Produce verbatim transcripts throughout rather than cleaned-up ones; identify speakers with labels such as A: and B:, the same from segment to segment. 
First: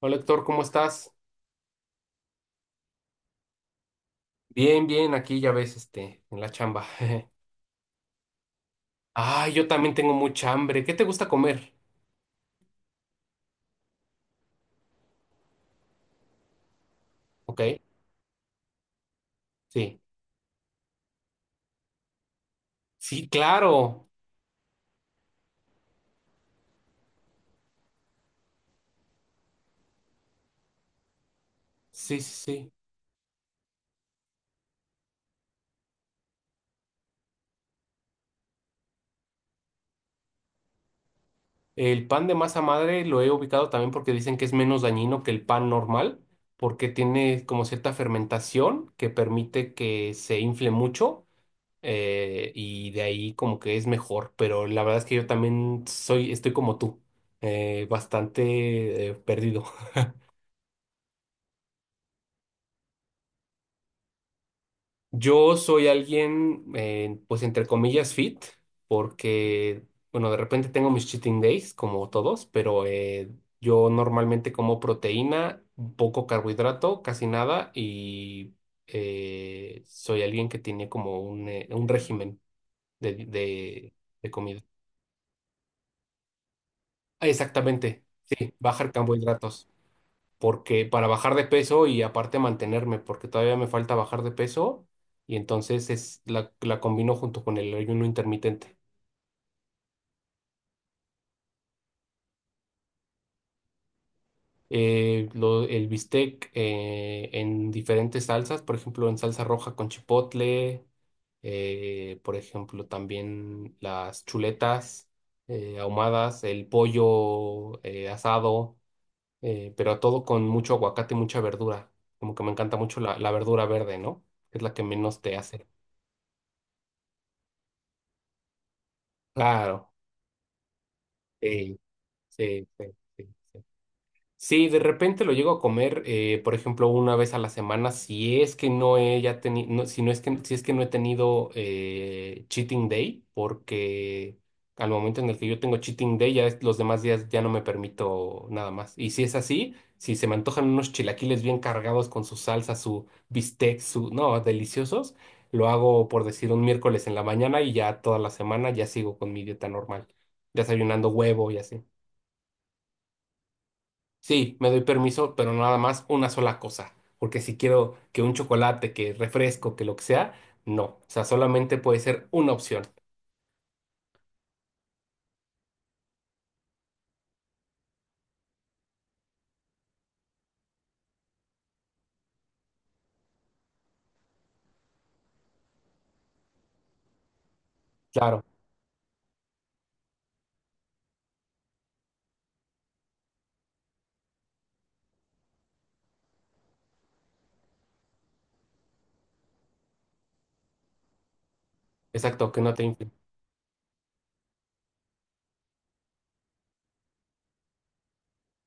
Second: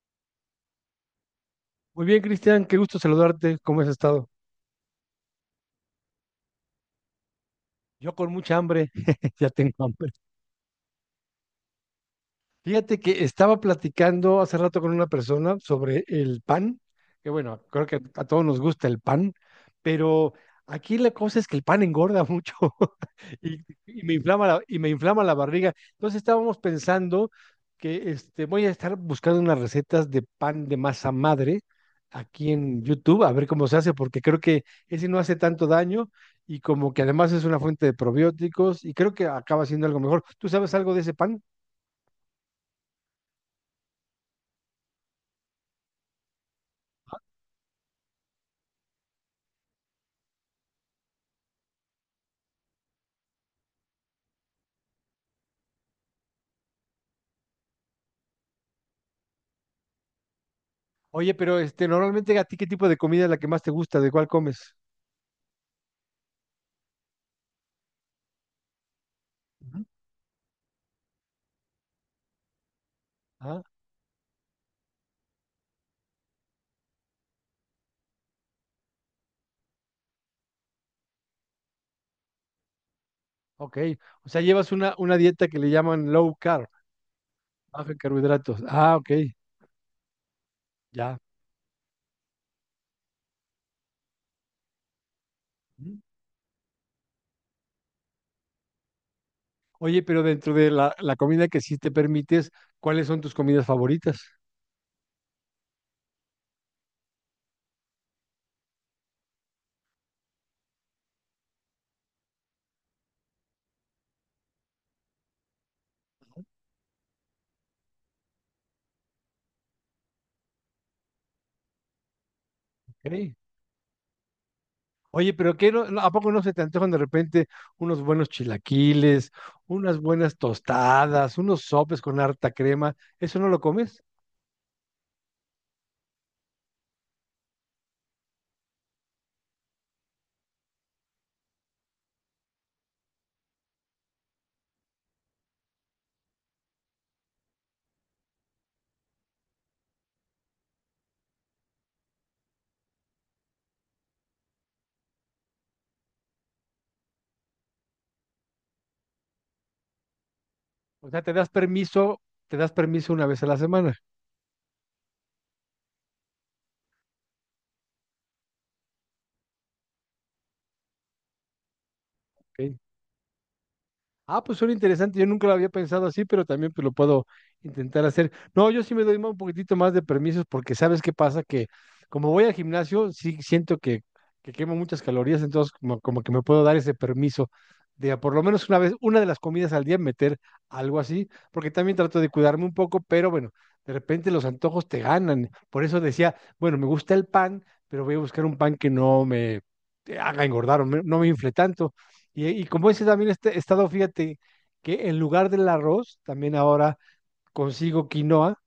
A: Hola Héctor, ¿cómo estás?
B: Muy bien, Cristian, qué gusto saludarte. ¿Cómo has estado?
A: Bien, bien, aquí ya ves, este, en la chamba.
B: Yo con mucha hambre, ya
A: Ay, yo
B: tengo
A: también
B: hambre.
A: tengo mucha hambre. ¿Qué te gusta comer?
B: Fíjate que estaba platicando hace rato con una persona sobre el pan, que
A: Ok,
B: bueno, creo que a todos nos gusta el pan,
A: sí.
B: pero aquí la cosa es que el pan engorda mucho
A: Sí,
B: y, y
A: claro.
B: me inflama la, y me inflama la barriga. Entonces estábamos pensando que este, voy a estar buscando unas recetas de pan de masa madre
A: Sí, sí,
B: aquí
A: sí.
B: en YouTube, a ver cómo se hace, porque creo que ese no hace tanto daño y como que además es una fuente de probióticos y creo que acaba siendo algo mejor. ¿Tú sabes algo de ese pan?
A: El pan de masa madre lo he ubicado también porque dicen que es menos dañino que el pan normal, porque tiene como cierta fermentación que permite que se infle mucho eh, y de ahí como que es mejor. Pero la verdad es que yo también soy, estoy como tú, eh, bastante eh, perdido.
B: Oye, pero este, normalmente a ti, ¿qué tipo de comida es la que más te gusta? ¿De cuál comes?
A: Yo soy alguien, eh, pues entre comillas, fit, porque,
B: Ujú.
A: bueno, de repente tengo mis cheating days, como todos, pero eh,
B: Ah,
A: yo normalmente como proteína, poco carbohidrato, casi nada, y eh, soy alguien que tiene como un, eh, un régimen de,
B: ok.
A: de,
B: O
A: de
B: sea,
A: comida.
B: llevas una, una dieta que le llaman low carb,
A: Ah,
B: baja en
A: exactamente, sí,
B: carbohidratos.
A: bajar
B: Ah, ok,
A: carbohidratos. Porque para
B: ya.
A: bajar de peso y aparte mantenerme, porque todavía me falta bajar de peso y entonces
B: Ujú.
A: es la, la combino junto con el ayuno intermitente.
B: Oye, pero dentro de la, la comida que sí te permites, ¿cuáles son tus comidas favoritas?
A: Eh, lo- el bistec eh, en diferentes salsas, por ejemplo, en salsa roja con chipotle, eh, por ejemplo, también las chuletas eh, ahumadas, el pollo eh, asado, eh, pero todo con mucho aguacate y mucha verdura. Como que me encanta mucho la, la
B: Ok.
A: verdura verde, ¿no? Que es la que menos
B: Oye,
A: te
B: pero
A: hace.
B: ¿qué no- no- ¿a poco no se te antojan de repente unos buenos chilaquiles,
A: Claro,
B: unas buenas tostadas, unos
A: sí,
B: sopes con harta
A: sí, sí,
B: crema?
A: sí.
B: ¿Eso no lo comes?
A: Sí, de repente lo llego a comer, eh, por ejemplo, una vez a la semana, si es que no he ya tenido, si no es que, si es que no he tenido eh, cheating day, porque al momento en el que yo tengo cheating day, ya es- los demás días ya no me permito nada más. Y si es así, si se me antojan unos chilaquiles bien cargados con su salsa, su bistec, su, no, deliciosos, lo hago por decir un miércoles en la mañana y ya toda la semana ya sigo con mi dieta normal,
B: O
A: desayunando
B: sea, te das
A: huevo y así.
B: permiso, te das permiso una vez a la semana.
A: Sí, me doy permiso, pero nada más una sola cosa. Porque si quiero que un chocolate, que refresco, que lo que sea, no. O sea, solamente puede ser una
B: Ok.
A: opción.
B: Ah, pues suena interesante, yo nunca lo había pensado así, pero también pues lo puedo intentar hacer. No, yo sí me doy más- un poquitito más de permisos porque sabes qué pasa, que como voy al gimnasio, sí siento que, que quemo muchas calorías, entonces como, como que me puedo dar ese permiso de a por lo
A: Claro,
B: menos una vez, una de las comidas al día meter algo así, porque también trato de cuidarme un poco, pero bueno, de repente los antojos te ganan. Por eso decía, bueno, me gusta el pan, pero voy a buscar un pan que no me haga engordar o me- no me infle tanto. Y,
A: exacto, que
B: y
A: no te
B: como ese
A: influye.
B: también este estado, fíjate que en lugar del arroz, también ahora consigo quinoa.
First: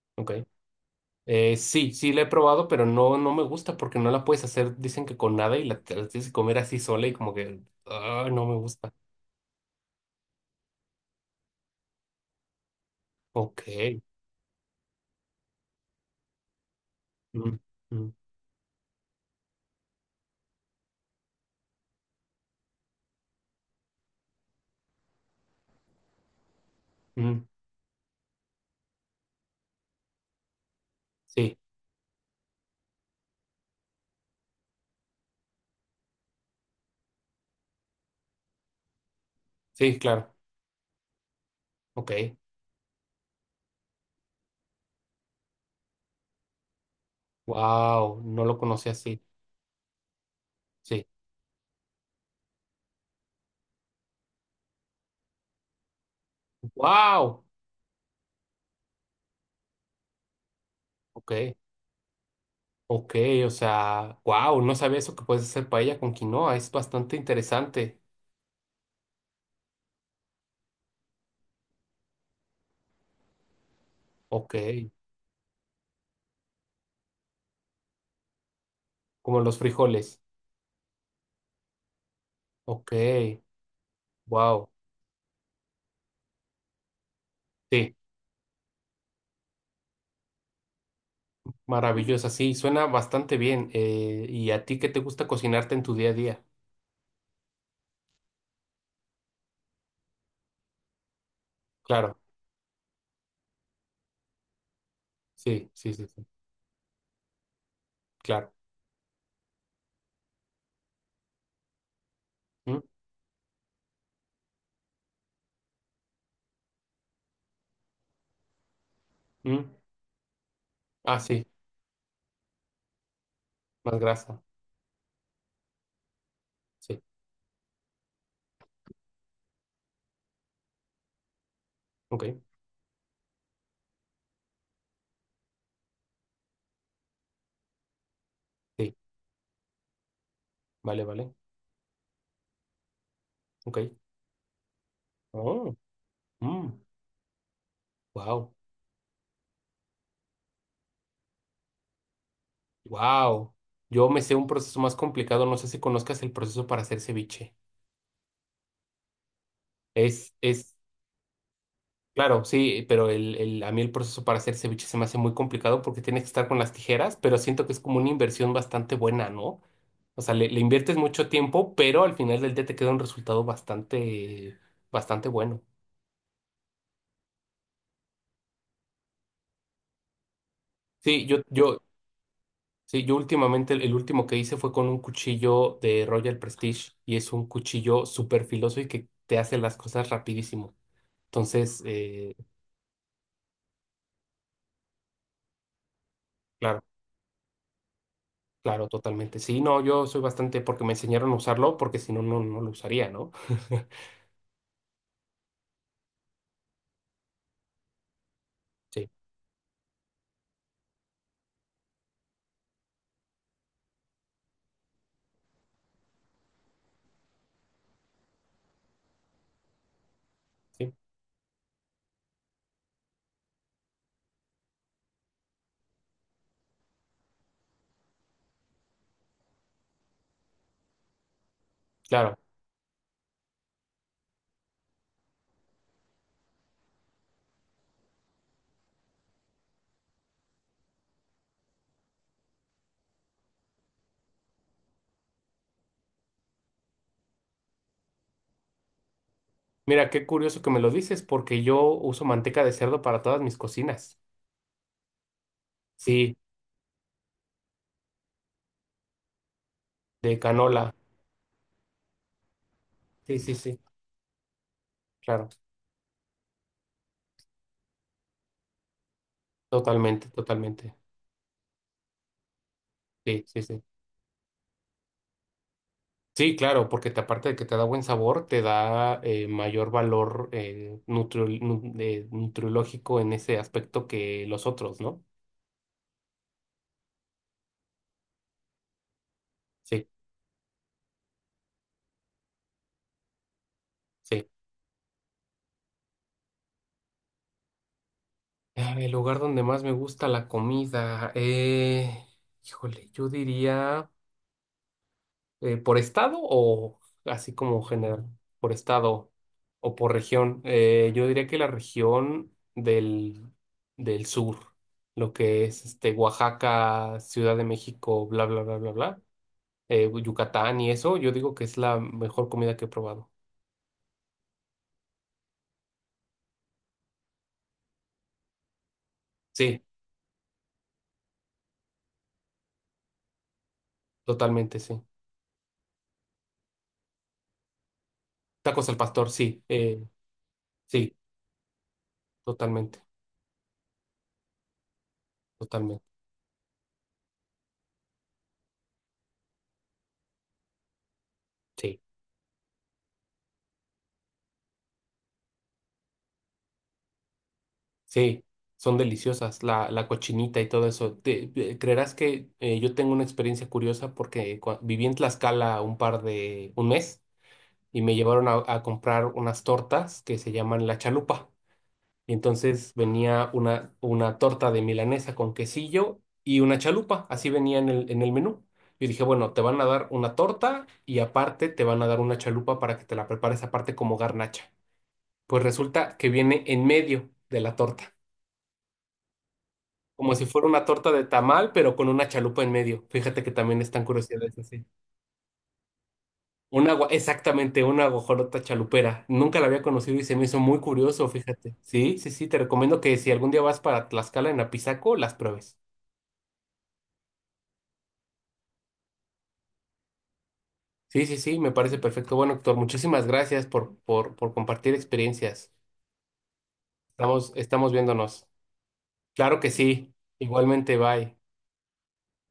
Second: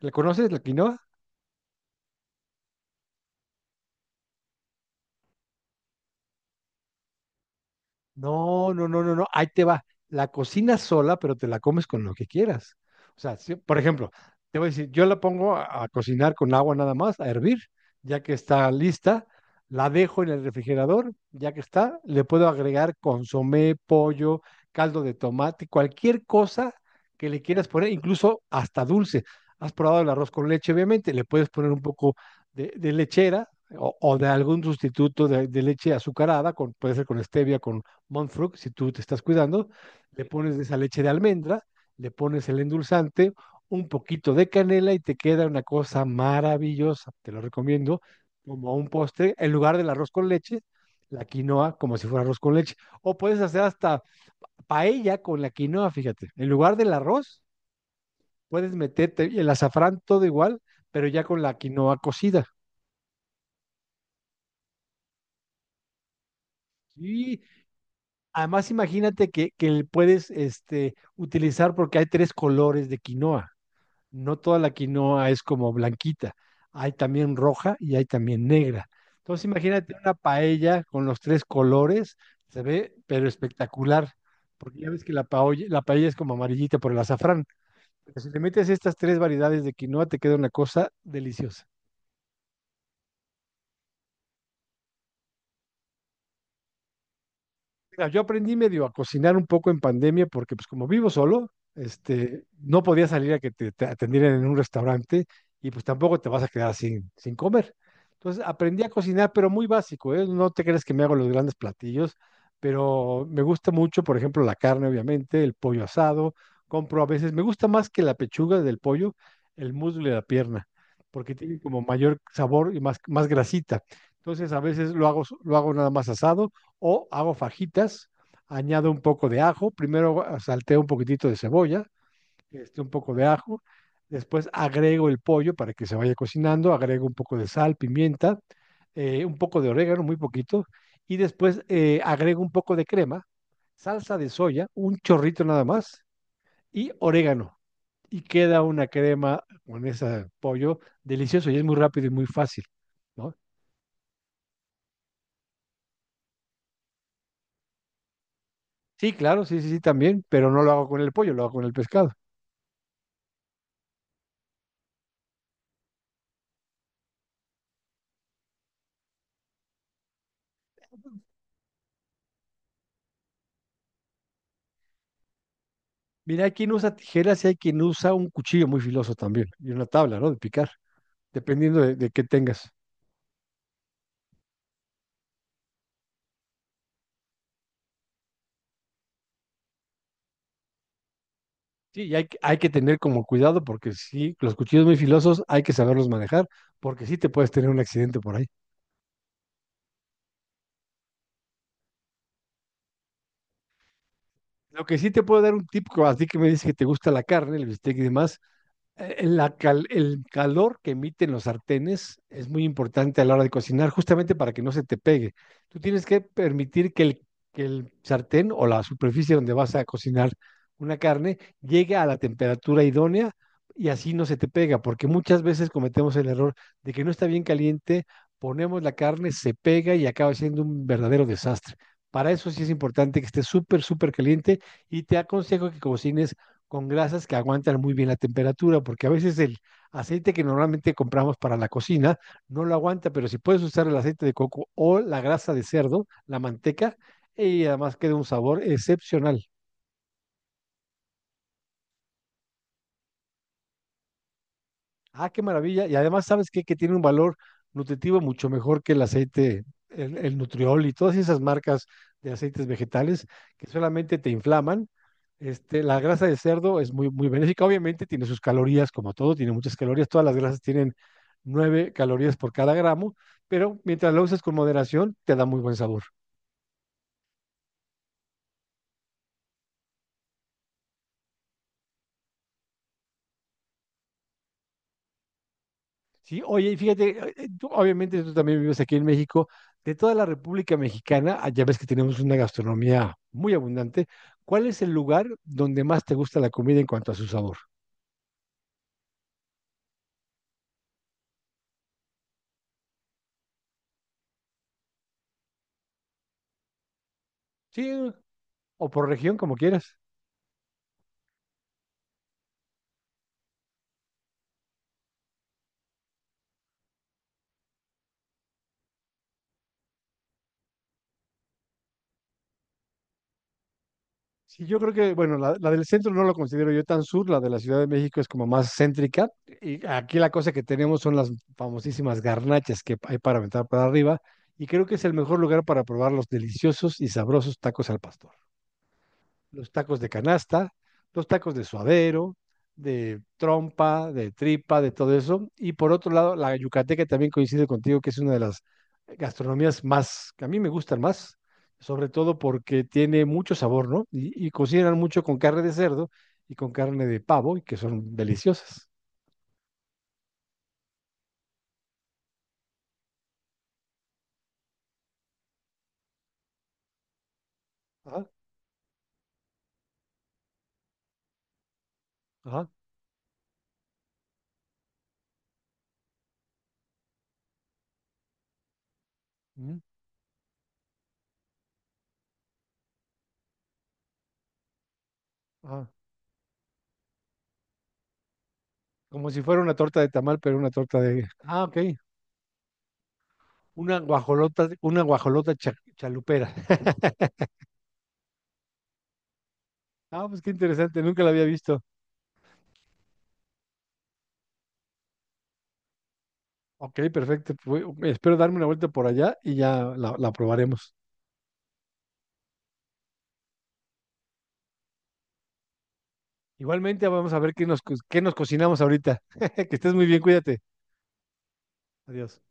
B: ¿La
A: Ok.
B: conoces, la quinoa?
A: Eh, sí, sí la he probado, pero no, no me gusta porque no la puedes hacer, dicen que con nada y la, te la tienes que comer así sola y como que, ah, no me
B: No, no,
A: gusta.
B: no, no, no. Ahí te va. La cocinas sola, pero te la comes con lo que quieras. O sea, si-
A: Ok.
B: por ejemplo, te voy a decir, yo la pongo a, a cocinar con agua nada más, a hervir,
A: Mm, mm,
B: ya que está lista, la dejo en el refrigerador, ya que está, le puedo agregar consomé, pollo, caldo de tomate, cualquier cosa que le
A: mm.
B: quieras poner, incluso hasta dulce. Has probado el arroz con leche, obviamente, le puedes
A: Sí,
B: poner un poco de, de lechera o, o de algún sustituto de, de leche azucarada, con, puede ser con stevia, con Montfruc, si tú te estás cuidando,
A: sí,
B: le
A: claro.
B: pones de esa leche de almendra,
A: Ok.
B: le pones el endulzante, un poquito de canela y te queda una cosa maravillosa. Te lo recomiendo
A: Wow, no lo
B: como un
A: conocí así.
B: postre en lugar del arroz con leche,
A: Sí.
B: la quinoa como si fuera arroz con leche. O puedes hacer hasta paella con la quinoa, fíjate. En lugar del arroz,
A: Wow.
B: puedes meterte el azafrán todo igual, pero ya
A: Ok.
B: con la quinoa cocida.
A: Ok, o sea, wow, no sabía eso que puedes hacer paella con quinoa, es bastante
B: Y
A: interesante.
B: además imagínate que, que le puedes este, utilizar porque hay tres colores de quinoa. No
A: Ok,
B: toda la quinoa es como blanquita, hay también roja y hay también negra.
A: como
B: Entonces
A: los
B: imagínate una
A: frijoles.
B: paella con los tres colores, se
A: Ok,
B: ve pero espectacular,
A: wow,
B: porque ya ves que la paolla- la paella es como amarillita por el azafrán,
A: sí,
B: pero si le metes estas tres variedades de quinoa te queda una cosa deliciosa.
A: maravilloso, sí, suena bastante bien. eh, ¿y a ti qué te gusta cocinarte en tu día a día?
B: Mira, yo aprendí medio a cocinar un poco en pandemia porque pues como vivo solo,
A: Claro,
B: este, no podía salir a que te, te atendieran en un restaurante
A: sí,
B: y pues
A: sí, sí,
B: tampoco
A: sí,
B: te vas a quedar sin, sin comer. Entonces
A: claro.
B: aprendí a cocinar, pero muy básico, ¿eh? No te crees que me hago los grandes platillos,
A: Mm,
B: pero me gusta mucho, por ejemplo, la carne, obviamente, el pollo asado, compro a veces, me gusta más que la pechuga del pollo,
A: mm,
B: el muslo y la pierna,
A: ah,
B: porque
A: sí,
B: tiene como mayor sabor y más, más grasita.
A: más grasa,
B: Entonces a veces lo hago, lo hago nada más asado
A: sí,
B: o hago fajitas, añado un poco de ajo, primero salteo un poquitito de cebolla,
A: ok,
B: este, un poco de ajo, después agrego el pollo para que se vaya cocinando, agrego un poco de sal, pimienta,
A: sí,
B: eh, un poco de orégano, muy poquito,
A: vale,
B: y
A: vale,
B: después eh, agrego un poco de crema,
A: ok.
B: salsa de soya, un chorrito nada
A: Oh,
B: más, y orégano. Y
A: wow,
B: queda una crema con ese pollo delicioso y es muy rápido y muy fácil, ¿no?
A: wow. Yo me sé un proceso más complicado, no sé si conozcas el proceso para hacer ceviche.
B: Sí, claro, sí, sí, sí, también,
A: Es,
B: pero no lo
A: es,
B: hago con el pollo, lo hago con el pescado.
A: claro, sí, pero el, el- a mí el proceso para hacer ceviche se me hace muy complicado porque tienes que estar con las tijeras, pero siento que es como una inversión bastante buena, ¿no? O sea, le, le inviertes mucho tiempo, pero al final del día te queda un resultado bastante, bastante bueno.
B: Mira, hay quien usa tijeras y hay quien usa un cuchillo muy filoso también, y una tabla, ¿no? De picar,
A: Sí, yo, yo,
B: dependiendo de, de qué tengas.
A: sí, yo últimamente el, el último que hice fue con un cuchillo de Royal Prestige y es un cuchillo súper filoso y que te hace las cosas rapidísimo. Entonces,
B: Sí, y hay,
A: eh,
B: que- hay que tener como cuidado porque sí, los cuchillos muy filosos hay que saberlos manejar,
A: claro.
B: porque sí te puedes tener un accidente por ahí.
A: Claro, totalmente. Sí, no, yo soy bastante porque me enseñaron a usarlo, porque si no, no, no lo usaría, ¿no?
B: Lo que sí te puedo dar un tip, co- a ti que me dices que te gusta la carne, el bistec y demás,
A: Sí,
B: eh, la cal- el calor que emiten los sartenes es muy importante a la hora de cocinar, justamente para que no se te pegue. Tú tienes que permitir que el, que el sartén o la superficie donde vas a cocinar
A: sí,
B: una carne llegue a la temperatura idónea y así no se te pega, porque muchas veces cometemos el error de que no está bien caliente, ponemos la carne, se pega y acaba siendo un verdadero desastre. Para
A: claro.
B: eso sí es importante que esté súper, súper caliente y te aconsejo que cocines con grasas que aguantan muy bien la temperatura, porque a veces el aceite que normalmente compramos para la cocina no lo aguanta, pero si puedes usar el aceite de coco o la grasa de cerdo, la manteca, y además queda un sabor excepcional.
A: Mira, qué curioso que me lo dices, porque yo uso manteca de cerdo para todas mis cocinas.
B: Ah, qué maravilla. Y además,
A: Sí,
B: ¿sabes qué? Que tiene un valor nutritivo mucho mejor que el aceite, el,
A: de
B: el Nutriol
A: canola.
B: y todas esas marcas de aceites vegetales
A: Sí, sí,
B: que
A: sí,
B: solamente te inflaman.
A: claro.
B: Este, la grasa de cerdo es muy, muy benéfica. Obviamente tiene sus calorías, como todo, tiene muchas calorías. Todas
A: Totalmente,
B: las grasas
A: totalmente.
B: tienen nueve calorías por cada gramo,
A: Sí, sí,
B: pero
A: sí.
B: mientras lo uses con moderación, te da muy buen sabor.
A: Sí, claro, porque te- aparte de que te da buen sabor, te da eh, mayor valor eh, nutri- nu- eh, nutriológico en ese aspecto que los otros, ¿no?
B: Sí, oye, y fíjate, eh, eh, tú, obviamente tú también vives aquí en México, de
A: Sí.
B: toda la República Mexicana, ah, ya ves que tenemos una gastronomía muy abundante,
A: Sí.
B: ¿cuál es el lugar donde más te gusta la comida en cuanto a su sabor?
A: Ah, el lugar donde más me gusta la comida. Eh, híjole, yo diría eh, por estado o así como
B: Sí,
A: general, por
B: o por
A: estado
B: región, como quieras.
A: o por región. Eh, yo diría que la región del, del sur, lo que es este Oaxaca, Ciudad de México, bla, bla, bla, bla, bla, eh, Yucatán y eso, yo digo que es la mejor comida que he probado.
B: Sí, yo creo que, bueno, la, la del centro no lo considero yo tan sur, la de la Ciudad de México es como más céntrica,
A: Sí,
B: y aquí la cosa que tenemos son las famosísimas garnachas que hay para aventar para arriba, y
A: totalmente,
B: creo que
A: sí.
B: es el mejor lugar para probar los deliciosos y sabrosos tacos al pastor.
A: Tacos al pastor, sí,
B: Los tacos
A: eh,
B: de canasta,
A: sí,
B: los tacos de suadero,
A: totalmente,
B: de trompa, de tripa, de todo eso. Y por
A: totalmente.
B: otro lado, la yucateca también coincide contigo, que es una de las gastronomías más, que a mí me gustan más,
A: Sí.
B: sobre todo porque tiene mucho sabor, ¿no? Y, y cocinan mucho con carne de cerdo y con carne de pavo, y que son
A: Sí,
B: deliciosas.
A: son deliciosas, la, la cochinita y todo eso. Te- te- creerás que eh, yo tengo una experiencia curiosa porque cua- viví en Tlaxcala un par de, un mes y me
B: Ajá,
A: llevaron a, a comprar unas tortas que se llaman la chalupa. Y
B: ajá,
A: entonces venía una, una torta de milanesa con quesillo y una chalupa, así venía en el, en el menú. Yo dije, bueno, te
B: mm,
A: van a dar una torta y aparte te van a dar una chalupa para que te la prepares aparte como garnacha. Pues
B: ajá.
A: resulta que viene en medio de la torta.
B: Como si fuera una torta de
A: Como
B: tamal,
A: si
B: pero
A: fuera
B: una
A: una
B: torta
A: torta de
B: de... Ah,
A: tamal,
B: ok.
A: pero con una chalupa en medio. Fíjate que también
B: Una
A: están curiosidades
B: guajolota,
A: así.
B: una guajolota cha- chalupera.
A: Una agua, exactamente, una guajolota chalupera. Nunca la había conocido y
B: Ah,
A: se
B: pues
A: me
B: qué
A: hizo muy
B: interesante, nunca
A: curioso,
B: la había
A: fíjate.
B: visto.
A: Sí, sí, sí, te recomiendo que si algún día vas para Tlaxcala en Apizaco, las pruebes.
B: Ok, perfecto. Pues, espero darme una vuelta por allá y ya la, la probaremos.
A: Sí, sí, sí, me parece perfecto. Bueno, Héctor, muchísimas gracias por, por, por compartir experiencias.
B: Igualmente, vamos a
A: Estamos,
B: ver qué nos,
A: estamos
B: co- qué nos
A: viéndonos.
B: cocinamos ahorita.
A: Claro que
B: Que estés muy
A: sí.
B: bien, cuídate.
A: Igualmente, bye.
B: Adiós.